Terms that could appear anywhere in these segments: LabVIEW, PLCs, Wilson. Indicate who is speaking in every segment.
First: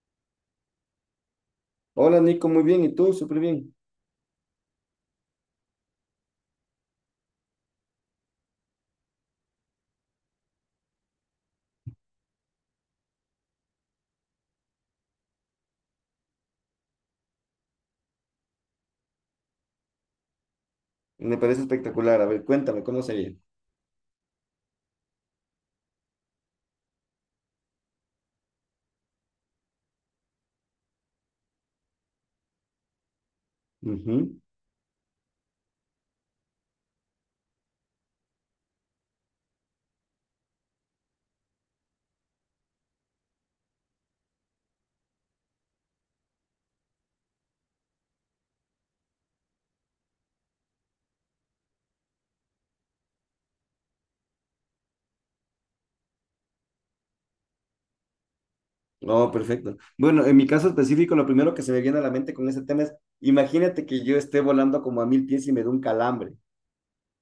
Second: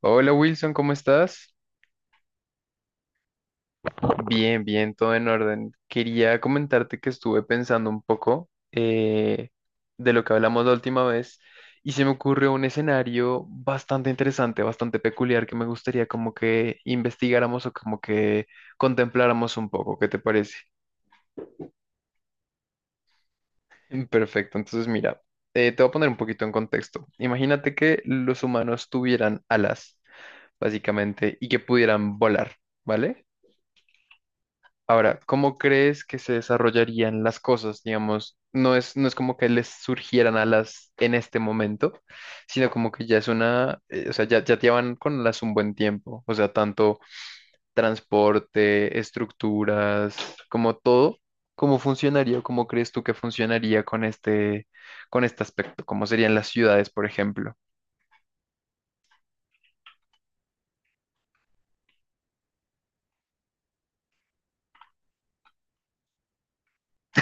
Speaker 1: Hola Wilson, ¿cómo estás?
Speaker 2: Hola Nico, muy bien. ¿Y tú? Súper bien.
Speaker 1: Bien, bien, todo en orden. Quería comentarte que estuve pensando un poco de lo que hablamos la última vez y se me ocurrió un escenario bastante interesante, bastante peculiar que me gustaría como que investigáramos o como que contempláramos un poco. ¿Qué te parece?
Speaker 2: Me parece espectacular. A ver, cuéntame, ¿cómo sería?
Speaker 1: Perfecto, entonces mira, te voy a poner un poquito en contexto. Imagínate que los humanos tuvieran alas, básicamente, y que pudieran volar, ¿vale?
Speaker 2: Ujú.
Speaker 1: Ahora, ¿cómo crees que se desarrollarían las cosas? Digamos, no es como que les surgieran alas en este momento, sino como que ya es una, o sea, ya llevan con las un buen tiempo. O sea, tanto transporte, estructuras, como todo, ¿cómo funcionaría o cómo crees tú que funcionaría con este aspecto? ¿Cómo serían las ciudades, por ejemplo?
Speaker 2: Oh, perfecto. Bueno, en mi caso específico, lo primero que se me viene a la mente con ese tema es, imagínate que yo esté volando como a 1000 pies y me dé un calambre.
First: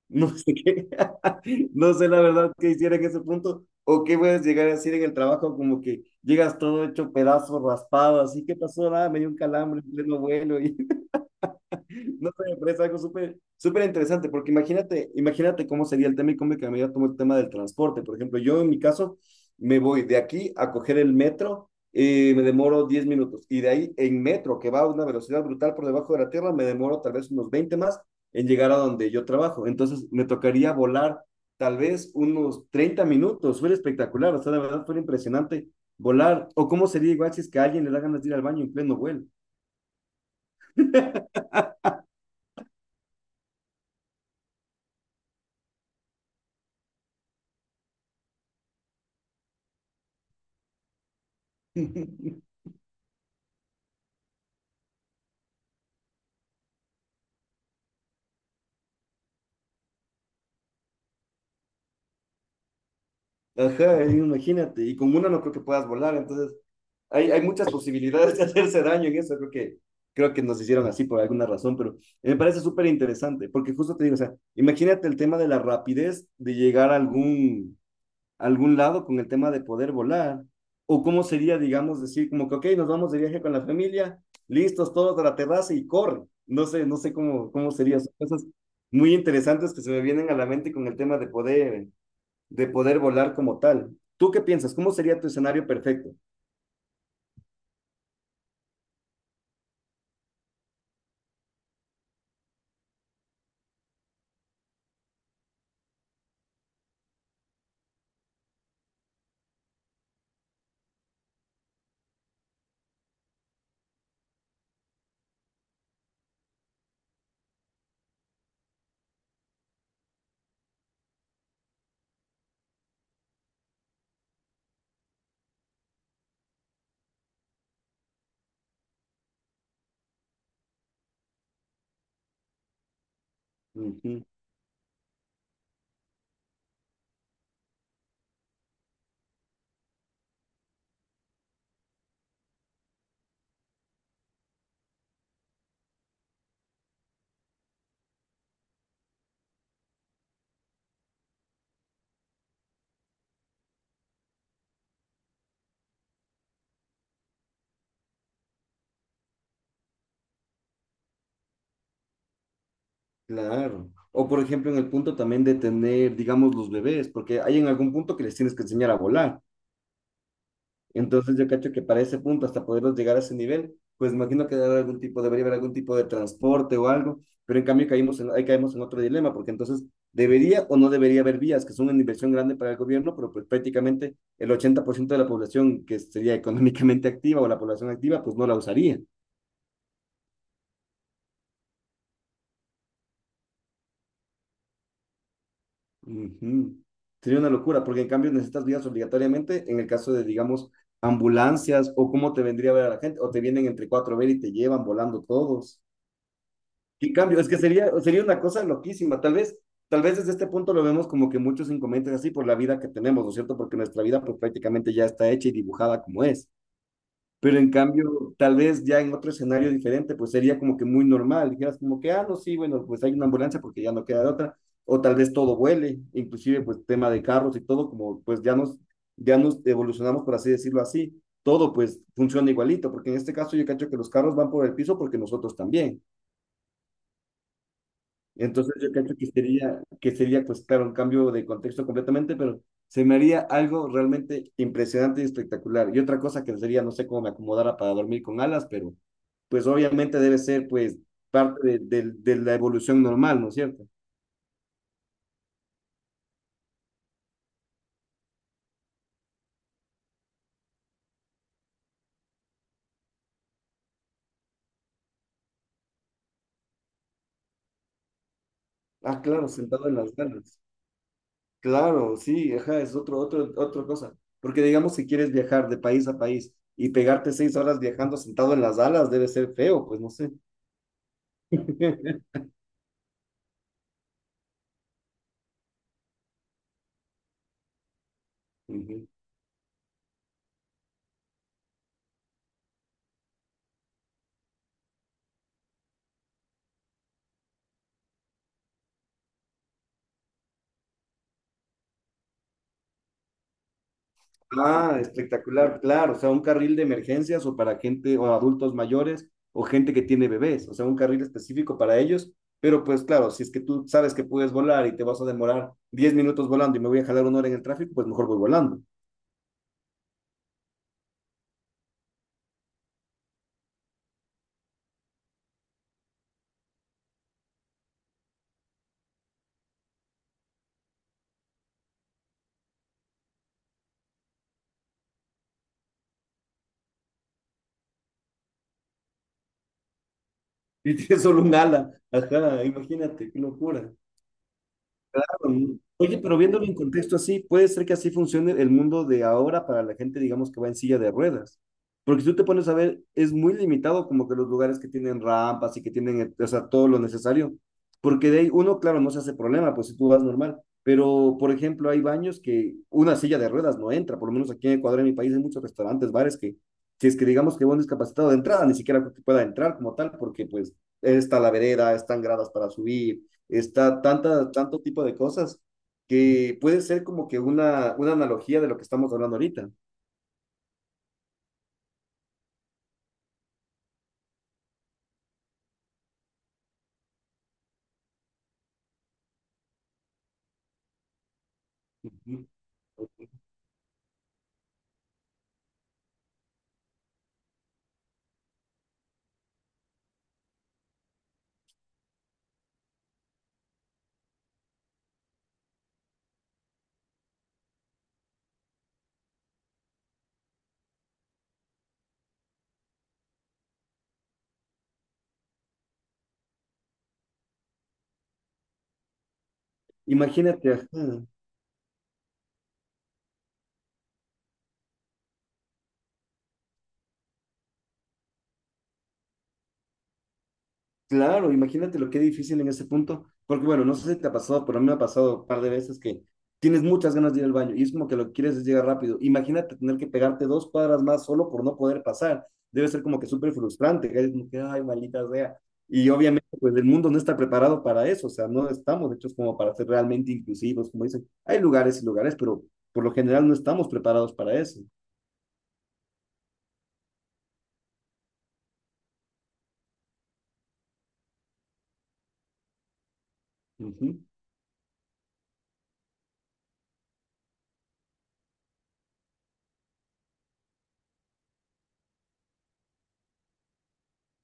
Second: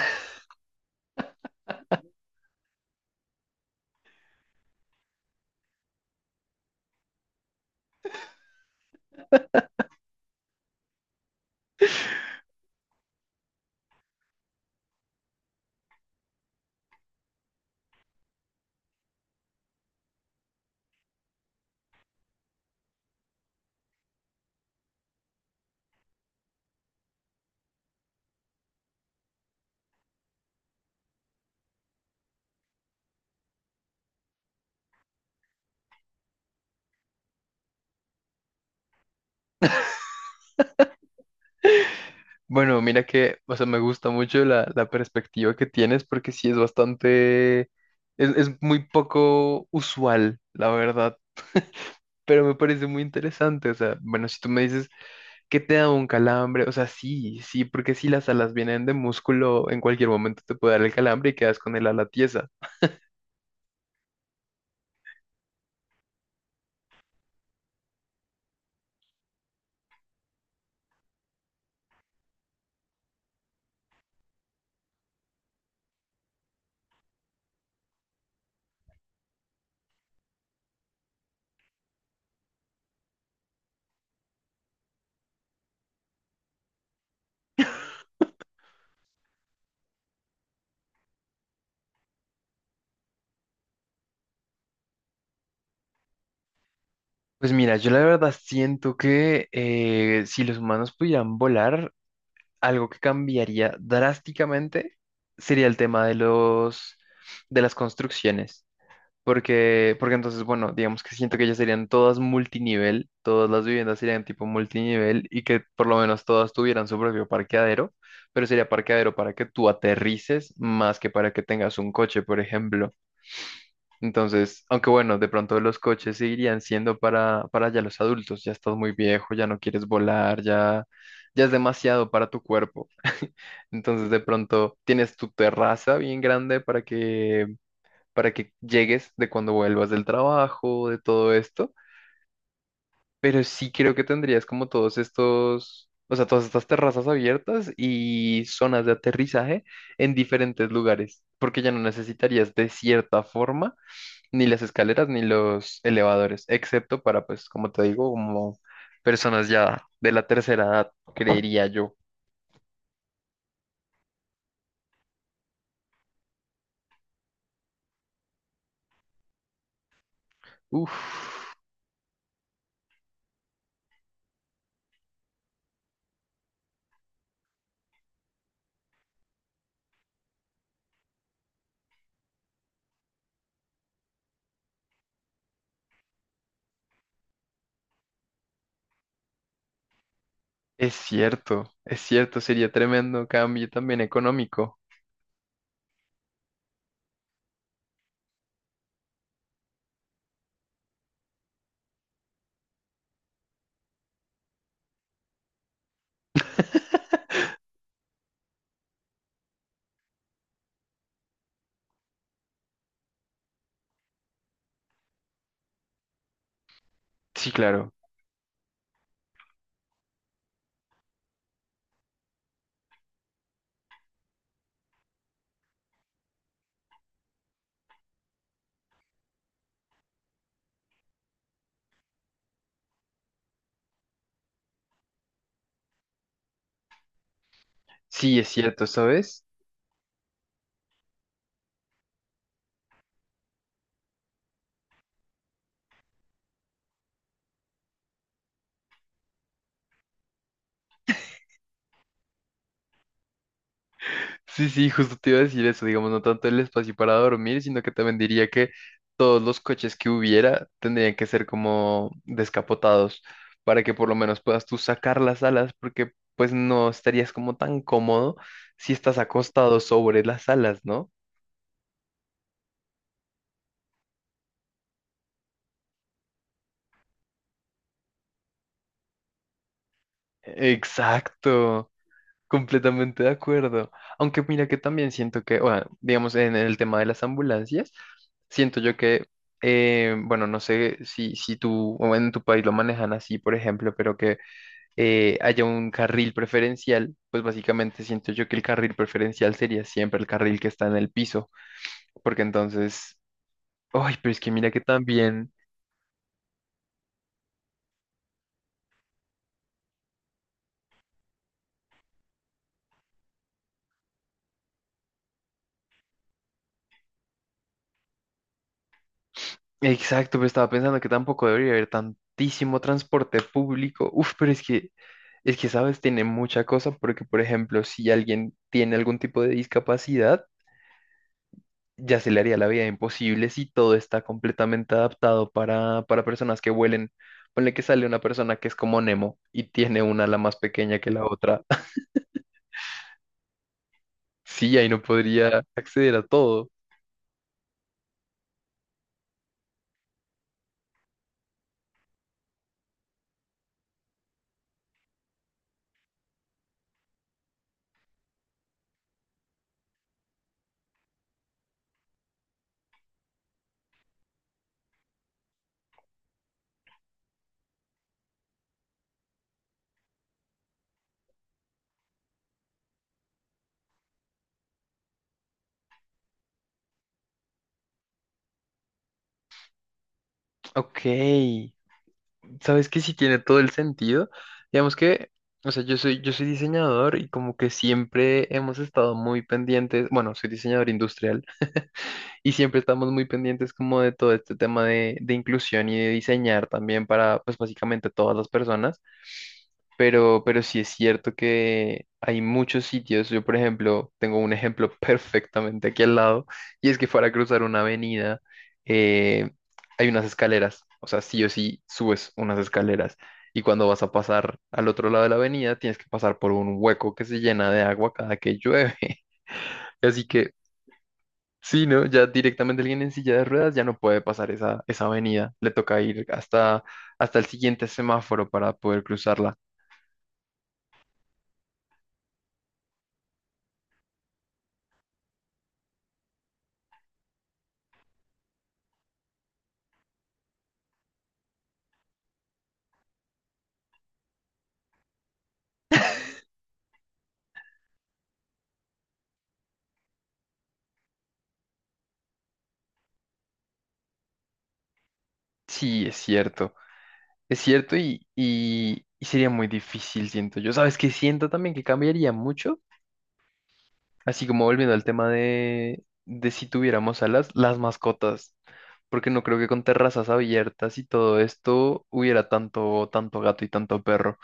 Speaker 2: No sé qué, no sé la verdad qué hiciera en ese punto o qué puedes llegar a decir en el trabajo como que llegas todo hecho pedazos, raspado, así, ¿qué pasó? Nada, me dio un calambre en pleno vuelo No sé, me parece algo súper súper interesante, porque imagínate, imagínate cómo sería el tema y cómo me cambiaría todo el tema del transporte. Por ejemplo, yo en mi caso me voy de aquí a coger el metro, me demoro 10 minutos, y de ahí en metro, que va a una velocidad brutal por debajo de la tierra, me demoro tal vez unos 20 más en llegar a donde yo trabajo. Entonces me tocaría volar tal vez unos 30 minutos, fue espectacular, o sea, de verdad fue impresionante volar. O cómo sería igual si es que a alguien le da ganas de ir al baño en pleno vuelo.
Speaker 1: Bueno, mira que, o sea, me gusta mucho la perspectiva que tienes porque sí es bastante, es muy poco usual, la verdad, pero me parece muy interesante, o sea, bueno, si tú me dices que te da un calambre, o sea, sí, sí, porque si las alas vienen de músculo, en cualquier momento te puede dar el calambre y quedas con el ala tiesa.
Speaker 2: Ajá, imagínate, y con una no creo que puedas volar, entonces hay muchas posibilidades de hacerse daño en eso, creo que nos hicieron así por alguna razón, pero me parece súper interesante, porque justo te digo, o sea, imagínate el tema de la rapidez de llegar a algún lado con el tema de poder volar, o cómo sería, digamos, decir como que, ok, nos vamos de viaje con la familia, listos todos a la terraza y corre, no sé, no sé cómo, cómo sería, son cosas muy interesantes que se me vienen a la mente con el tema de poder volar como tal. ¿Tú qué piensas? ¿Cómo sería tu escenario perfecto?
Speaker 1: Pues mira, yo la verdad siento que si los humanos pudieran volar, algo que cambiaría drásticamente sería el tema de las construcciones, porque entonces, bueno, digamos que siento que ya serían todas multinivel, todas las viviendas serían tipo multinivel y que por lo menos todas tuvieran su propio parqueadero, pero sería parqueadero para que tú aterrices más que para que tengas un coche, por ejemplo. Entonces, aunque bueno, de pronto los coches seguirían siendo para ya los adultos, ya estás muy viejo, ya no quieres volar, ya es demasiado para tu cuerpo. Entonces de
Speaker 2: Ujú,
Speaker 1: pronto tienes tu terraza bien grande para que llegues de cuando vuelvas del trabajo, de todo esto. Pero sí creo que tendrías como todos estos, o sea, todas estas terrazas abiertas y zonas de aterrizaje en diferentes lugares, porque ya no necesitarías de cierta forma ni las escaleras ni los elevadores, excepto para, pues, como te digo, como personas ya de la tercera edad, creería yo.
Speaker 2: claro. O por ejemplo, en el punto también de tener, digamos, los bebés, porque hay en algún punto que les tienes que enseñar a volar. Entonces yo
Speaker 1: Uf.
Speaker 2: cacho que para ese punto, hasta poderlos llegar a ese nivel, pues imagino que debe haber algún tipo, debería haber algún tipo de transporte o algo, pero en cambio caímos en, ahí caemos en otro dilema, porque entonces debería o no debería haber vías, que son una inversión grande para el gobierno, pero pues prácticamente el 80% de la población que sería económicamente activa o la población activa, pues no la usaría.
Speaker 1: Es cierto, sería tremendo cambio también económico.
Speaker 2: Ujú. Sería una locura, porque en cambio necesitas vías obligatoriamente en el caso de, digamos, ambulancias o cómo te vendría a ver a la gente, o te vienen entre cuatro a ver y te llevan volando todos. En cambio, es que sería, sería una cosa loquísima. Tal vez desde este punto lo vemos como que muchos inconvenientes así por la vida que tenemos, ¿no es cierto? Porque nuestra vida pues prácticamente ya está hecha y dibujada como es.
Speaker 1: Sí,
Speaker 2: Pero en
Speaker 1: claro.
Speaker 2: cambio, tal vez ya en otro escenario diferente, pues sería como que muy normal. Dijeras como que, ah, no, sí, bueno, pues hay una ambulancia porque ya no queda de otra. O tal vez todo vuele, inclusive pues tema de carros y todo, como pues ya nos evolucionamos, por así decirlo así. Todo pues funciona igualito, porque en este caso yo cacho que los carros van por el piso porque nosotros también.
Speaker 1: Sí, es
Speaker 2: Entonces
Speaker 1: cierto,
Speaker 2: yo creo
Speaker 1: ¿sabes?
Speaker 2: que sería, pues claro, un cambio de contexto completamente, pero se me haría algo realmente impresionante y espectacular. Y otra cosa que sería, no sé cómo me acomodara para dormir con alas, pero pues obviamente debe ser pues parte de, de la evolución normal, ¿no es cierto?
Speaker 1: Sí, sí, justo te iba a decir eso, digamos, no tanto el espacio para dormir, sino que también diría que todos los coches que hubiera tendrían que ser como descapotados para que por lo menos puedas tú sacar las alas, porque pues no estarías como tan cómodo si estás
Speaker 2: Ah, claro,
Speaker 1: acostado
Speaker 2: sentado en las
Speaker 1: sobre las
Speaker 2: ganas.
Speaker 1: alas, ¿no?
Speaker 2: Claro, sí, ajá, es otro, otro, otra cosa. Porque digamos si quieres viajar de país a país y pegarte 6 horas viajando sentado en las alas debe ser feo, pues no sé.
Speaker 1: Exacto. Completamente de acuerdo. Aunque mira que también siento que, bueno, digamos en el tema de las ambulancias, siento yo
Speaker 2: Ujú.
Speaker 1: que, bueno, no sé si tú o en tu país lo manejan así, por ejemplo, pero que haya un carril preferencial, pues básicamente siento yo que el carril preferencial sería siempre el carril que está en el piso, porque entonces, ay, pero es que mira que
Speaker 2: Ah,
Speaker 1: también...
Speaker 2: espectacular, claro, o sea, un carril de emergencias o para gente o adultos mayores o gente que tiene bebés, o sea, un carril específico para ellos, pero pues claro, si es que tú sabes que puedes volar y te vas a demorar 10 minutos volando y me voy a jalar una hora en el tráfico, pues mejor voy volando.
Speaker 1: Exacto, pero estaba pensando que tampoco debería haber tantísimo transporte público. Uf, pero es que, ¿sabes? Tiene mucha cosa porque, por ejemplo, si alguien tiene algún tipo de discapacidad, ya se le haría la vida imposible si todo está completamente adaptado para personas que vuelen. Ponle que sale una persona que es como Nemo y tiene una ala más
Speaker 2: Y
Speaker 1: pequeña que
Speaker 2: tienes
Speaker 1: la
Speaker 2: solo un
Speaker 1: otra.
Speaker 2: ala, ajá, imagínate, qué locura.
Speaker 1: Sí, ahí no
Speaker 2: Claro.
Speaker 1: podría acceder
Speaker 2: Oye,
Speaker 1: a
Speaker 2: pero viéndolo
Speaker 1: todo.
Speaker 2: en contexto así, puede ser que así funcione el mundo de ahora para la gente, digamos, que va en silla de ruedas. Porque si tú te pones a ver, es muy limitado como que los lugares que tienen rampas y que tienen, o sea, todo lo necesario. Porque de ahí uno, claro, no se hace problema, pues si tú vas normal. Pero, por ejemplo, hay baños que una silla de ruedas no entra. Por lo menos aquí en Ecuador, en mi país, hay muchos restaurantes, bares que, si es que digamos que va un discapacitado de entrada, ni siquiera creo que pueda entrar como tal, porque pues está la vereda, están gradas para subir está tanta, tanto tipo de cosas que puede ser como que una analogía de lo que estamos hablando ahorita.
Speaker 1: Ok, sabes que sí tiene todo el sentido. Digamos que, o sea, yo soy diseñador y como que siempre hemos estado muy pendientes, bueno, soy diseñador industrial
Speaker 2: Ujú.
Speaker 1: y siempre estamos muy pendientes como de todo este tema de inclusión y de diseñar también para, pues básicamente todas las personas. Pero sí es cierto que hay muchos sitios. Yo, por ejemplo, tengo un ejemplo perfectamente aquí al lado, y es que para cruzar una avenida eh, hay unas escaleras. O sea, sí o sí subes unas escaleras. Y cuando vas a pasar al otro lado de la avenida, tienes que pasar por un hueco que se llena de agua cada que llueve. Así que,
Speaker 2: Imagínate, ajá,
Speaker 1: sí, ¿no? Ya directamente alguien en silla de ruedas ya no puede pasar esa, esa avenida. Le toca ir hasta, hasta el siguiente semáforo para poder cruzarla.
Speaker 2: claro, imagínate lo que difícil en ese punto, porque bueno, no sé si te ha pasado, pero a mí me ha pasado un par de veces que tienes muchas ganas de ir al baño y es como que lo que quieres es llegar rápido. Imagínate tener que pegarte 2 cuadras más solo por no poder pasar. Debe ser como que súper frustrante, que es como que, ay, maldita sea. Y obviamente, pues el mundo no está preparado para eso, o sea, no estamos hechos como para ser realmente inclusivos, como dicen. Hay lugares y lugares, pero por lo general no estamos preparados para eso.
Speaker 1: Sí, es cierto. Es cierto y sería muy difícil, siento yo. ¿Sabes qué? Siento también que cambiaría mucho,
Speaker 2: Ujú.
Speaker 1: así como volviendo al tema de si tuviéramos alas, las mascotas, porque no creo que con terrazas abiertas y todo esto hubiera tanto, tanto gato y tanto perro.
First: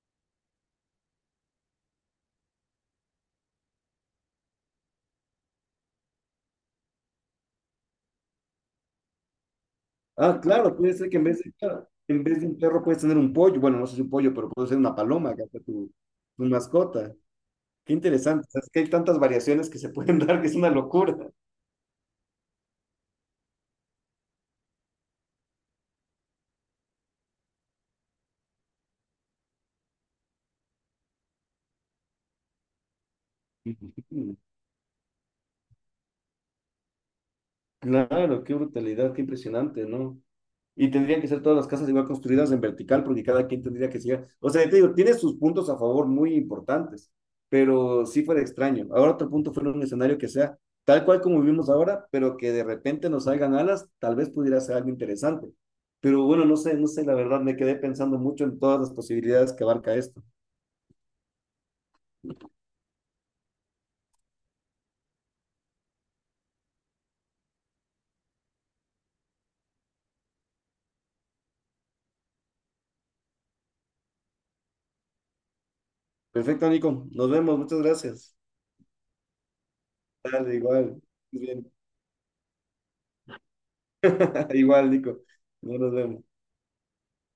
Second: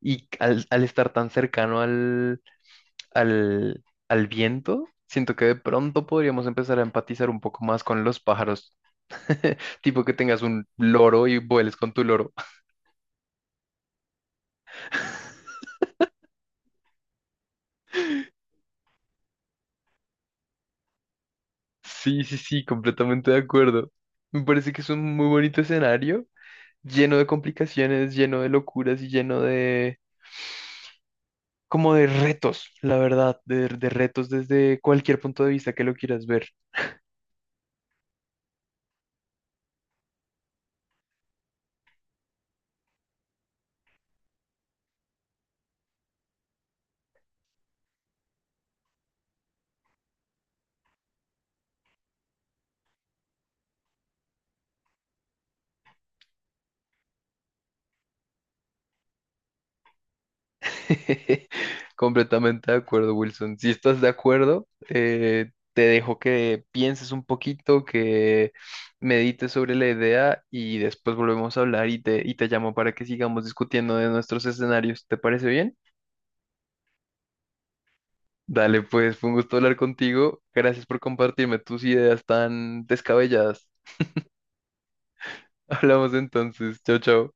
Speaker 1: Y al estar tan cercano al viento, siento que de pronto podríamos empezar a empatizar un poco más con los pájaros, tipo que
Speaker 2: Ah,
Speaker 1: tengas un
Speaker 2: claro, puede ser que en
Speaker 1: loro y
Speaker 2: vez de,
Speaker 1: vueles
Speaker 2: claro,
Speaker 1: con tu
Speaker 2: en
Speaker 1: loro.
Speaker 2: vez de un perro puedes tener un pollo. Bueno, no sé si un pollo, pero puede ser una paloma, que hace tu, tu mascota. Qué interesante. O sea, es que hay tantas variaciones que se pueden dar que es una locura.
Speaker 1: Sí, sí, sí, completamente de acuerdo. Me parece que es un muy bonito escenario, lleno de complicaciones, lleno de locuras y lleno de, como de retos, la verdad, de retos desde cualquier punto de vista que lo quieras ver.
Speaker 2: Claro, qué brutalidad, qué impresionante, ¿no? Y tendrían que ser todas las casas igual construidas en vertical porque cada quien tendría que ser. O sea, te digo, tiene sus puntos a favor muy importantes, pero sí fuera extraño. Ahora otro punto fuera un escenario que sea tal cual como vivimos ahora, pero que de repente nos salgan alas, tal vez pudiera ser algo interesante. Pero bueno, no sé, no sé, la verdad me quedé pensando mucho en todas las posibilidades que abarca esto.
Speaker 1: Completamente de acuerdo, Wilson. Si estás de acuerdo, te dejo que pienses un poquito, que medites sobre la idea y después volvemos a hablar y te llamo para que sigamos discutiendo de nuestros escenarios. ¿Te parece bien?
Speaker 2: Perfecto, Nico. Nos vemos, muchas gracias.
Speaker 1: Dale, pues fue un gusto hablar contigo.
Speaker 2: Dale,
Speaker 1: Gracias por
Speaker 2: igual.
Speaker 1: compartirme
Speaker 2: Bien.
Speaker 1: tus ideas tan descabelladas.
Speaker 2: Igual, Nico. No nos
Speaker 1: Hablamos
Speaker 2: vemos.
Speaker 1: entonces. Chao, chao.